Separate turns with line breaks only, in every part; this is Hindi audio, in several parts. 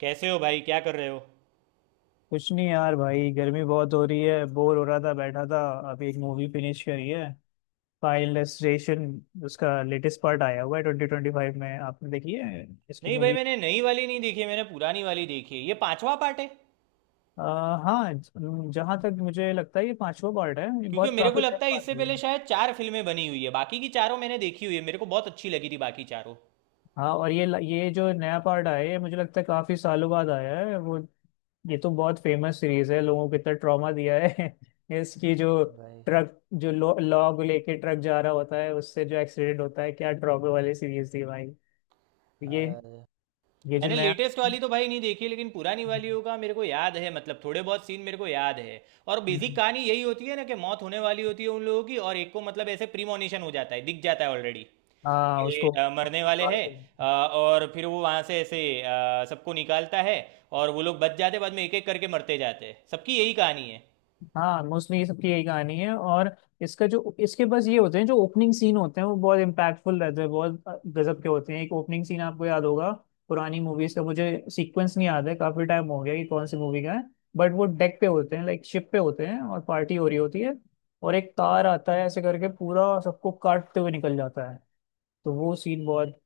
कैसे हो भाई? क्या कर रहे हो?
कुछ नहीं यार, भाई गर्मी बहुत हो रही है, बोर हो रहा था, बैठा था। अभी एक मूवी फिनिश करी है, फाइनल डेस्टिनेशन। उसका लेटेस्ट पार्ट आया हुआ है 2025 में। आपने देखी है इसकी
नहीं भाई,
मूवी?
मैंने नई वाली नहीं देखी है, मैंने पुरानी वाली देखी है। ये पांचवा पार्ट है।
हाँ। जहाँ तक मुझे लगता है ये पांचवा पार्ट है। ये
क्योंकि
बहुत
मेरे को
काफी टाइम
लगता है
बाद
इससे
हुआ
पहले
है।
शायद चार फिल्में बनी हुई है। बाकी की चारों मैंने देखी हुई है, मेरे को बहुत अच्छी लगी थी बाकी चारों।
हाँ, और ये जो नया पार्ट आया है ये मुझे लगता है काफी सालों बाद आया है वो। ये तो बहुत फेमस सीरीज है, लोगों को इतना ट्रॉमा दिया है। इसकी जो
हाँ भाई।
ट्रक, जो लॉग लेके ट्रक जा रहा होता है, उससे जो एक्सीडेंट होता है, क्या ट्रॉमा वाली सीरीज थी भाई। ये
अरे।
ये जो
मैंने
नया।
लेटेस्ट वाली तो भाई नहीं देखी, लेकिन पुरानी वालियों का मेरे को याद है, मतलब थोड़े बहुत सीन मेरे को याद है। और बेसिक कहानी यही होती है ना, कि मौत होने वाली होती है उन लोगों की, और एक को मतलब ऐसे प्रीमोनिशन हो जाता है, दिख जाता है ऑलरेडी
हाँ,
के,
उसको
मरने वाले
बर्बाद
हैं।
हो गया।
और फिर वो वहां से ऐसे सबको निकालता है। और वो लोग बच जाते, बाद में एक एक करके मरते जाते हैं। सबकी यही कहानी है।
हाँ, मोस्टली ये सबकी यही कहानी है। और इसका जो इसके बस ये होते हैं जो ओपनिंग सीन होते हैं, वो बहुत इम्पैक्टफुल रहते हैं, बहुत गजब के होते हैं। एक ओपनिंग सीन आपको याद होगा, पुरानी मूवीज का मुझे सीक्वेंस नहीं याद है, काफी टाइम हो गया कि कौन सी मूवी का है, बट वो डेक पे होते हैं, लाइक शिप पे होते हैं, और पार्टी हो रही होती है, और एक कार आता है ऐसे करके पूरा सबको काटते हुए निकल जाता है। तो वो सीन बहुत,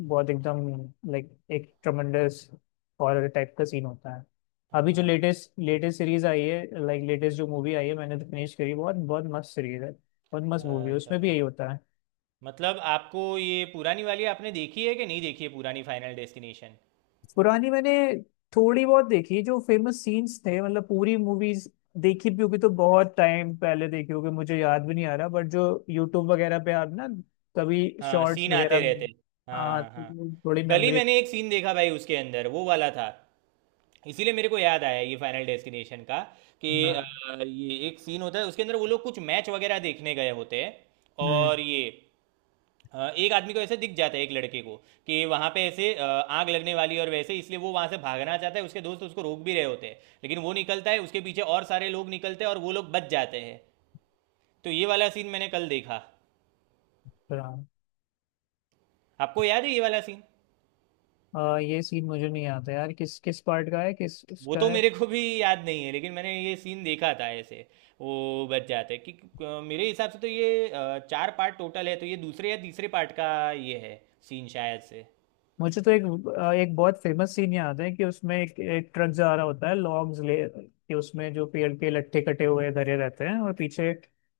बहुत एकदम लाइक एक ट्रमेंडस हॉरर टाइप का सीन होता है। अभी जो
हाँ भाई।
लेटेस्ट लेटेस्ट सीरीज आई है, लाइक लेटेस्ट जो मूवी आई है, मैंने तो फिनिश करी, बहुत बहुत मस्त सीरीज है, बहुत मस्त मूवी है,
अच्छा
उसमें भी
भाई।
यही होता है।
मतलब आपको ये पुरानी वाली आपने देखी है कि नहीं देखी है पुरानी फाइनल डेस्टिनेशन?
पुरानी मैंने थोड़ी बहुत देखी, जो फेमस सीन्स थे, मतलब पूरी मूवीज देखी भी होगी तो बहुत टाइम पहले देखी होगी, मुझे याद भी नहीं आ रहा, बट जो यूट्यूब वगैरह पे आप ना, कभी
हाँ
शॉर्ट्स
सीन आते
वगैरह में,
रहते हैं।
हाँ
हाँ हाँ।
तो थोड़ी
कल ही
मेमोरी।
मैंने एक सीन देखा भाई, उसके अंदर वो वाला था। इसीलिए मेरे को याद आया ये फाइनल डेस्टिनेशन का कि
हाँ।
ये एक सीन होता है उसके अंदर, वो लोग कुछ मैच वगैरह देखने गए होते हैं। और ये एक आदमी को ऐसे दिख जाता है, एक लड़के को। कि वहां पे ऐसे आग लगने वाली है, और वैसे इसलिए वो वहां से भागना चाहता है, उसके दोस्त उसको रोक भी रहे होते हैं। लेकिन वो निकलता है, उसके पीछे और सारे लोग निकलते हैं, और वो लोग बच जाते हैं। तो ये वाला सीन मैंने कल देखा।
हम्म।
आपको याद है ये वाला सीन?
ये सीन मुझे नहीं आता यार, किस किस पार्ट का है, किस
वो
उसका
तो
है।
मेरे को भी याद नहीं है, लेकिन मैंने ये सीन देखा था ऐसे। वो बच जाते हैं कि मेरे हिसाब से तो ये चार पार्ट टोटल है, तो ये दूसरे या तीसरे पार्ट का ये है। सीन शायद से।
मुझे तो एक बहुत फेमस सीन याद है कि उसमें एक ट्रक जा रहा होता है, लॉन्ग्स ले, कि उसमें जो पेड़ के लट्ठे कटे हुए धरे रहते हैं, और पीछे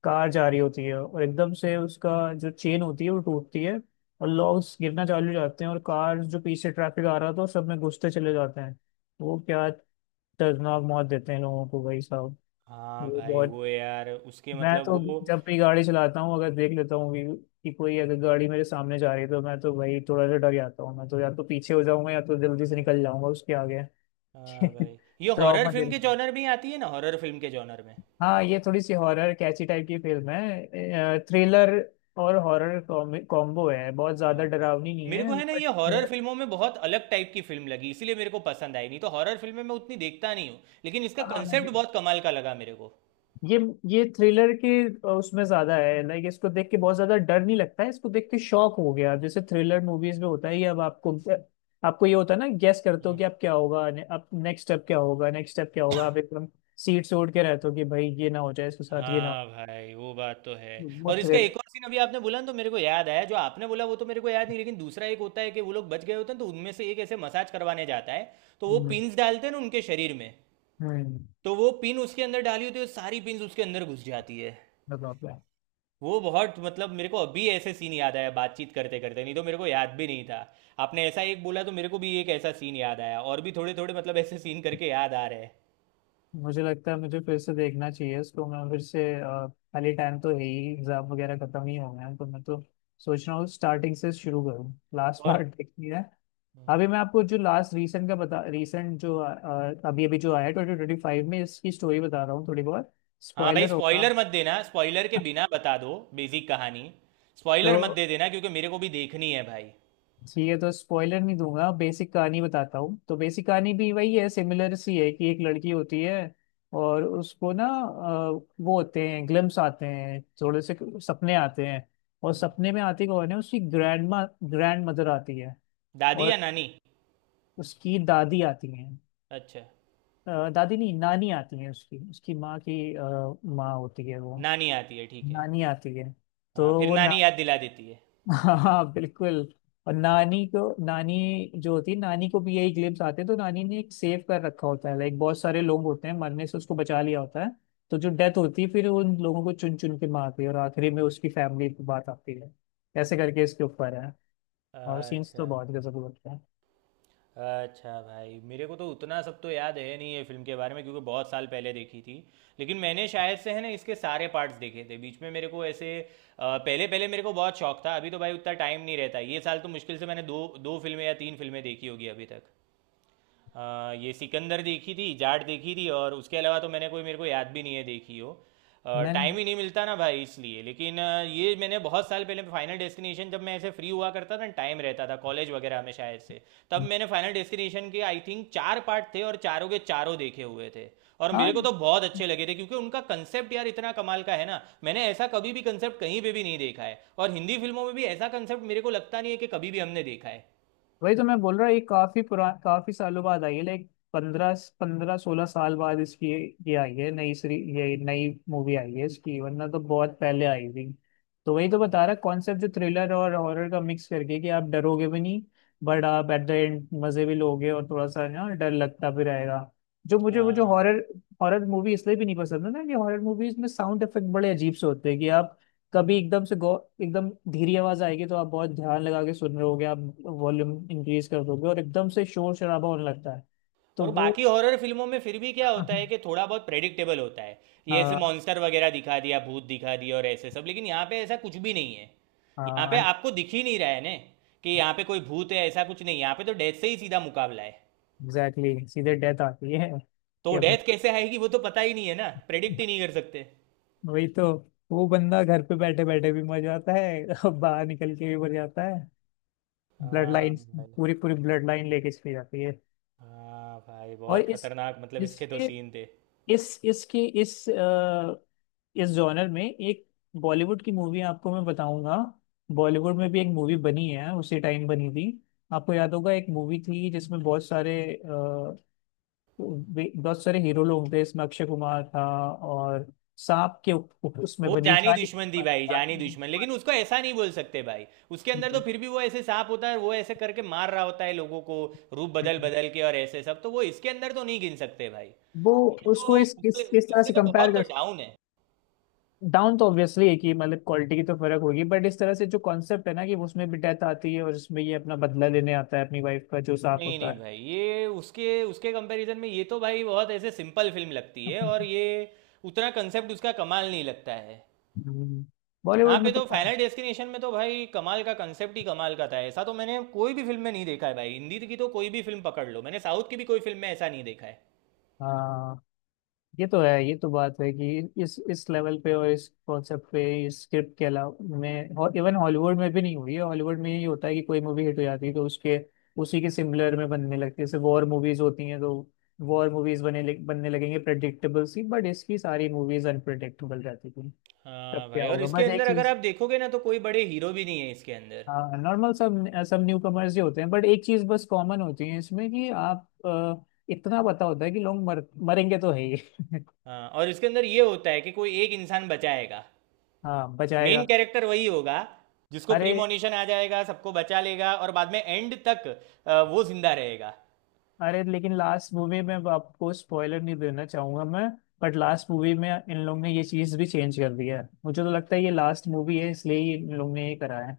कार जा रही होती है, और एकदम से उसका जो चेन होती है वो टूटती है, और लॉन्ग्स गिरना चालू हो जाते हैं, और कार जो पीछे ट्रैफिक आ रहा था, सब में घुसते चले जाते हैं। वो क्या दर्दनाक मौत देते हैं लोगों को, भाई साहब।
हाँ
वो
भाई
बहुत,
वो यार उसके
मैं
मतलब
तो
वो।
जब भी गाड़ी चलाता हूँ, अगर देख लेता हूँ व्यू कि कोई अगर गाड़ी मेरे सामने जा रही है, तो मैं तो भाई थोड़ा सा डर जाता हूँ, मैं तो या तो पीछे हो जाऊंगा या तो जल्दी से निकल जाऊंगा उसके आगे।
हाँ भाई, ये हॉरर
ट्रॉमा दे
फिल्म के
रखा है।
जॉनर में ही आती है ना, हॉरर फिल्म के जॉनर में।
हाँ, ये थोड़ी सी हॉरर कैची टाइप की फिल्म है, थ्रिलर और हॉरर कॉम्बो है, बहुत ज्यादा
हाँ भाई,
डरावनी नहीं
मेरे
है
को है ना,
बट,
ये हॉरर फिल्मों में बहुत अलग टाइप की फिल्म लगी, इसीलिए मेरे को पसंद आई। नहीं तो हॉरर फिल्में मैं उतनी देखता नहीं हूँ। लेकिन इसका
हाँ,
कंसेप्ट बहुत कमाल का लगा मेरे को।
ये ये उसमें ज्यादा है। लाइक इसको देख के बहुत ज्यादा डर नहीं लगता है, इसको देख के शॉक हो गया जैसे थ्रिलर मूवीज में होता है, ये अब आपको आपको ये होता है ना, गेस करते हो
हम्म।
कि अब क्या होगा अब नेक्स्ट स्टेप क्या होगा, नेक्स्ट स्टेप क्या होगा, आप एकदम सीट से उड़ के रहते हो कि भाई ये ना हो जाए, इसके साथ ये ना हो।
हाँ भाई, वो बात तो है।
वो
और इसका
थ्रिल।
एक और सीन अभी आपने बोला ना, तो मेरे को याद आया। जो आपने बोला वो तो मेरे को याद नहीं, लेकिन दूसरा एक होता है कि वो लोग बच गए होते हैं, तो उनमें से एक ऐसे मसाज करवाने जाता है। तो वो
हम्म।
पिन्स डालते हैं ना उनके शरीर में।
हम्म।
तो वो पिन उसके अंदर डाली होती है, सारी पिन्स उसके अंदर घुस जाती है।
बताओ क्या।
वो बहुत मतलब, मेरे को अभी ऐसे सीन याद आया बातचीत करते करते, नहीं तो मेरे को याद भी नहीं था। आपने ऐसा एक बोला तो मेरे को भी एक ऐसा सीन याद आया, और भी थोड़े थोड़े मतलब ऐसे सीन करके याद आ रहे हैं।
मुझे लगता है मुझे फिर से देखना चाहिए इसको, मैं फिर से खाली टाइम तो है ही, एग्जाम वगैरह खत्म ही हो गए हैं, तो मैं तो सोच रहा हूँ स्टार्टिंग से शुरू करूँ, लास्ट
और।
पार्ट देखनी है। अभी मैं आपको जो लास्ट रीसेंट का बता रीसेंट जो अभी अभी जो आया 2025 में, इसकी स्टोरी बता रहा हूँ थोड़ी बहुत,
हाँ भाई,
स्पॉइलर होगा।
स्पॉइलर मत देना। स्पॉइलर के बिना बता दो बेसिक कहानी। स्पॉइलर मत
तो
दे देना, क्योंकि मेरे को भी देखनी है भाई।
ठीक है, तो स्पॉइलर नहीं दूंगा, बेसिक कहानी बताता हूँ। तो बेसिक कहानी भी वही है, सिमिलर सी है, कि एक लड़की होती है, और उसको वो होते हैं ग्लिम्स आते हैं थोड़े से, सपने आते हैं, और
हम्म।
सपने में आती कौन है, उसकी ग्रैंड माँ, ग्रैंड मदर आती है।
दादी या
और
नानी?
उसकी दादी आती हैं,
अच्छा।
दादी नहीं नानी आती है, उसकी उसकी माँ की माँ होती है वो,
नानी आती है, ठीक है।
नानी आती है, तो
हाँ, फिर
वो ना।
नानी याद दिला देती है।
हाँ, बिल्कुल। और नानी को, नानी जो होती है, नानी को भी यही ग्लिम्स आते हैं, तो नानी ने एक सेव कर रखा होता है, लाइक बहुत सारे लोग होते हैं मरने से उसको बचा लिया होता है। तो जो डेथ होती है, फिर उन लोगों को चुन चुन के मारती है, और आखिरी में उसकी फैमिली की बात आती है, ऐसे करके इसके ऊपर है, और सीन्स
अच्छा।
तो बहुत गजब लगते हैं।
अच्छा भाई, मेरे को तो उतना सब तो याद है नहीं ये फिल्म के बारे में, क्योंकि बहुत साल पहले देखी थी। लेकिन मैंने शायद से है ना, इसके सारे पार्ट्स देखे थे बीच में, मेरे को ऐसे पहले पहले मेरे को बहुत शौक था। अभी तो भाई उतना टाइम नहीं रहता। ये साल तो मुश्किल से मैंने दो दो फिल्में या तीन फिल्में देखी होगी अभी तक। ये सिकंदर देखी थी, जाट देखी थी, और उसके अलावा तो मैंने कोई, मेरे को याद भी नहीं है देखी हो। टाइम
मैंने।
ही नहीं मिलता ना भाई इसलिए। लेकिन ये मैंने बहुत साल पहले फाइनल डेस्टिनेशन जब मैं ऐसे फ्री हुआ करता था, टाइम रहता था कॉलेज वगैरह में शायद से, तब मैंने फाइनल डेस्टिनेशन के आई थिंक चार पार्ट थे, और चारों के चारों देखे हुए थे। और मेरे
हाँ,
को तो बहुत अच्छे लगे थे, क्योंकि उनका कंसेप्ट यार इतना कमाल का है ना। मैंने ऐसा कभी भी कंसेप्ट कहीं पे भी नहीं देखा है, और हिंदी फिल्मों में भी ऐसा कंसेप्ट मेरे को लगता नहीं है कि कभी भी हमने देखा है।
वही तो मैं बोल रहा, ये काफी सालों बाद आई है, लाइक पंद्रह पंद्रह सोलह साल बाद इसकी ये आई है, नई सीरी, ये नई मूवी आई है इसकी, वरना तो बहुत पहले आई थी। तो वही तो बता रहा, कॉन्सेप्ट जो थ्रिलर और हॉरर का मिक्स करके, कि आप डरोगे भी नहीं बट आप एट द एंड मजे भी लोगे, और थोड़ा सा ना डर लगता भी रहेगा। जो मुझे वो जो
हाँ।
हॉरर हॉरर मूवी इसलिए भी नहीं पसंद है ना, कि हॉरर मूवीज में साउंड इफेक्ट बड़े अजीब से होते हैं, कि आप कभी एकदम से गौ एकदम धीरे आवाज आएगी तो आप बहुत ध्यान लगा के सुन रहे होगे, आप वॉल्यूम इंक्रीज कर दोगे, और एकदम से शोर शराबा होने लगता है, तो
और
वो।
बाकी हॉरर फिल्मों में फिर भी क्या होता है कि थोड़ा बहुत प्रेडिक्टेबल होता है। ये ऐसे
हाँ,
मॉन्स्टर वगैरह दिखा दिया, भूत दिखा दिया और ऐसे सब। लेकिन यहाँ पे ऐसा कुछ भी नहीं है। यहाँ पे
हाँ,
आपको दिख ही नहीं रहा है ने, कि यहाँ पे कोई भूत है, ऐसा कुछ नहीं। यहाँ पे तो डेथ से ही सीधा मुकाबला है।
एग्जैक्टली, सीधे डेथ आती है कि
तो
अपने,
डेथ कैसे आएगी वो तो पता ही नहीं है ना, प्रेडिक्ट ही नहीं कर सकते।
वही तो। वो बंदा घर पे बैठे बैठे भी मर जाता है और बाहर निकल के भी मर जाता है। ब्लड
हाँ
लाइन,
भाई।
पूरी पूरी ब्लड लाइन लेके चली जाती है।
हाँ भाई
और
बहुत
इस
खतरनाक, मतलब इसके तो
इसके
सीन थे।
इस इसकी इस अ, इस जॉनर में एक बॉलीवुड की मूवी आपको मैं बताऊंगा। बॉलीवुड में भी एक मूवी बनी है उसी टाइम बनी थी, आपको याद होगा, एक मूवी थी जिसमें बहुत सारे हीरो लोग थे, इसमें अक्षय कुमार था, और सांप के उप, उप- उसमें
वो
बनी,
जानी
जानी।
दुश्मन थी भाई, जानी दुश्मन, लेकिन उसको ऐसा नहीं बोल सकते भाई। उसके अंदर तो फिर भी वो ऐसे सांप होता है, वो ऐसे करके मार रहा होता है लोगों को। रूप बदल बदल के और ऐसे सब, तो वो इसके अंदर तो नहीं गिन सकते भाई।
वो,
ये
उसको
तो
इस
उससे
इस इस तरह
उससे
से
तो
कंपेयर
बहुत
कर,
डाउन है।
डाउन तो ऑब्वियसली एक ही मतलब क्वालिटी की तो फर्क होगी, बट इस तरह से जो कॉन्सेप्ट है ना, कि उसमें भी डेथ आती है और इसमें ये अपना बदला लेने आता है, अपनी वाइफ का जो साफ
नहीं
होता
नहीं
है।
भाई, ये उसके उसके कंपैरिजन में ये तो भाई बहुत ऐसे सिंपल फिल्म लगती है, और ये उतना कंसेप्ट उसका कमाल नहीं लगता है।
हम्म।
यहाँ
बॉलीवुड
पे
में तो
तो फाइनल डेस्टिनेशन में तो भाई कमाल का कंसेप्ट ही कमाल का था। ऐसा तो मैंने कोई भी फिल्म में नहीं देखा है भाई, हिंदी की तो कोई भी फिल्म पकड़ लो। मैंने साउथ की भी कोई फिल्म में ऐसा नहीं देखा है।
हाँ, ये तो बात है, कि इस लेवल पे और इस कॉन्सेप्ट पे, इस स्क्रिप्ट के अलावा में और इवन हॉलीवुड में भी नहीं हुई है। हॉलीवुड में यही होता है कि कोई मूवी हिट हो जाती है तो उसके, उसी के सिमिलर में बनने लगती है, जैसे वॉर मूवीज होती हैं तो वॉर मूवीज बने बनने लगेंगे प्रेडिक्टेबल सी, बट इसकी सारी मूवीज अनप्रेडिक्टेबल रहती। तब
हाँ
क्या
भाई, और
होगा
इसके
बस एक
अंदर अगर
चीज,
आप देखोगे ना, तो कोई बड़े हीरो भी नहीं है इसके अंदर।
हाँ नॉर्मल सब सब न्यू कमर्स ही होते हैं, बट एक चीज बस कॉमन होती है इसमें कि इतना पता होता है कि लोग मर मरेंगे तो है ही।
हाँ, और इसके अंदर ये होता है कि कोई एक इंसान बचाएगा।
हाँ बचाएगा।
मेन कैरेक्टर वही होगा। जिसको
अरे,
प्रीमोनिशन आ जाएगा, सबको बचा लेगा और बाद में एंड तक वो जिंदा रहेगा।
अरे लेकिन लास्ट मूवी में, अब आपको स्पॉइलर नहीं देना चाहूंगा मैं, बट लास्ट मूवी में इन लोग ने ये चीज भी चेंज कर दिया है, मुझे तो लगता है ये लास्ट मूवी है इसलिए ही इन लोग ने ये करा है,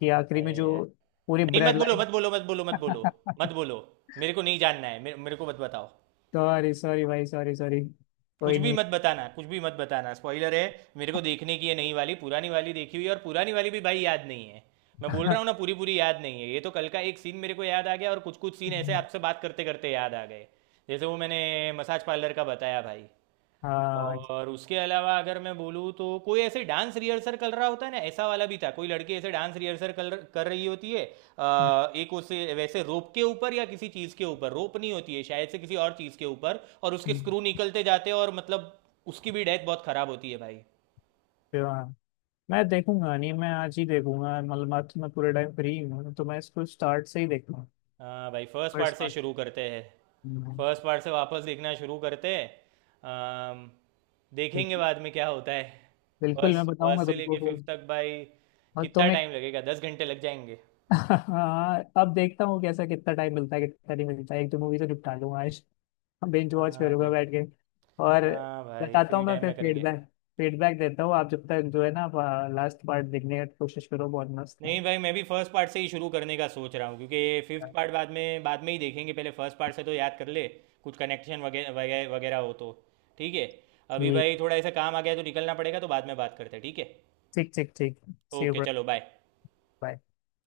कि आखिरी
अरे
में जो
यार।
पूरी
नहीं, मत
ब्लड
बोलो
लाइन।
मत बोलो मत बोलो मत बोलो मत बोलो। मेरे को नहीं जानना है। मेरे को मत बताओ।
सॉरी सॉरी भाई, सॉरी सॉरी।
कुछ
कोई
भी
नहीं।
मत बताना, कुछ भी मत बताना, स्पॉइलर है। मेरे को देखने की है नई वाली, पुरानी वाली देखी हुई है, और पुरानी वाली भी भाई याद नहीं है। मैं बोल रहा हूँ ना, पूरी पूरी याद नहीं है। ये तो कल का एक सीन मेरे को याद आ गया, और कुछ कुछ सीन ऐसे आपसे बात करते करते याद आ गए। जैसे वो मैंने मसाज पार्लर का बताया भाई।
हाँ,
और उसके अलावा अगर मैं बोलूँ तो कोई ऐसे डांस रिहर्सल कर रहा होता है ना, ऐसा वाला भी था। कोई लड़की ऐसे डांस रिहर्सल कर कर रही होती है। एक उसे वैसे रोप के ऊपर या किसी चीज़ के ऊपर, रोप नहीं होती है शायद से, किसी और चीज़ के ऊपर, और उसके स्क्रू निकलते जाते हैं, और मतलब उसकी भी डेथ बहुत ख़राब होती है भाई।
हाँ, मैं देखूंगा, नहीं मैं आज ही देखूंगा, मतलब आज तो मैं पूरे टाइम फ्री हूँ, तो मैं इसको स्टार्ट से ही देखूंगा।
हाँ भाई, फर्स्ट पार्ट
फर्स्ट
से
पार्ट।
शुरू करते हैं। फर्स्ट पार्ट से वापस देखना शुरू करते हैं। अम, देखेंगे
बिल्कुल,
बाद में क्या होता है।
बिल्कुल मैं
फर्स्ट फर्स्ट
बताऊंगा
से
तुमको
लेके
फिर।
फिफ्थ तक भाई।
और
कितना
तुम एक।
टाइम लगेगा? 10 घंटे लग जाएंगे।
हाँ, अब देखता हूँ कैसा, कितना टाइम मिलता है कितना नहीं मिलता है, एक दो मूवी तो निपटा लूंगा आज। बेंच वॉच
हाँ
करूंगा
भाई।
बैठ के। और
हाँ भाई,
बताता
फ्री
हूँ मैं
टाइम
फिर
में करेंगे।
फीडबैक फीडबैक देता हूँ आप जब तक। जो है ना, लास्ट पार्ट देखने की कोशिश करो, बहुत मस्त है।
नहीं भाई, मैं भी फर्स्ट पार्ट से ही शुरू करने का सोच रहा हूँ। क्योंकि ये फिफ्थ पार्ट बाद में ही देखेंगे, पहले फर्स्ट पार्ट से तो याद कर ले। कुछ कनेक्शन वगैरह वगैरह वगैरह हो तो। ठीक है। अभी
ठीक,
भाई थोड़ा ऐसा काम आ गया है, तो निकलना पड़ेगा, तो बाद में बात करते हैं ठीक है।
ठीक ठीक ठीक। See you.
ओके चलो बाय।
बाय।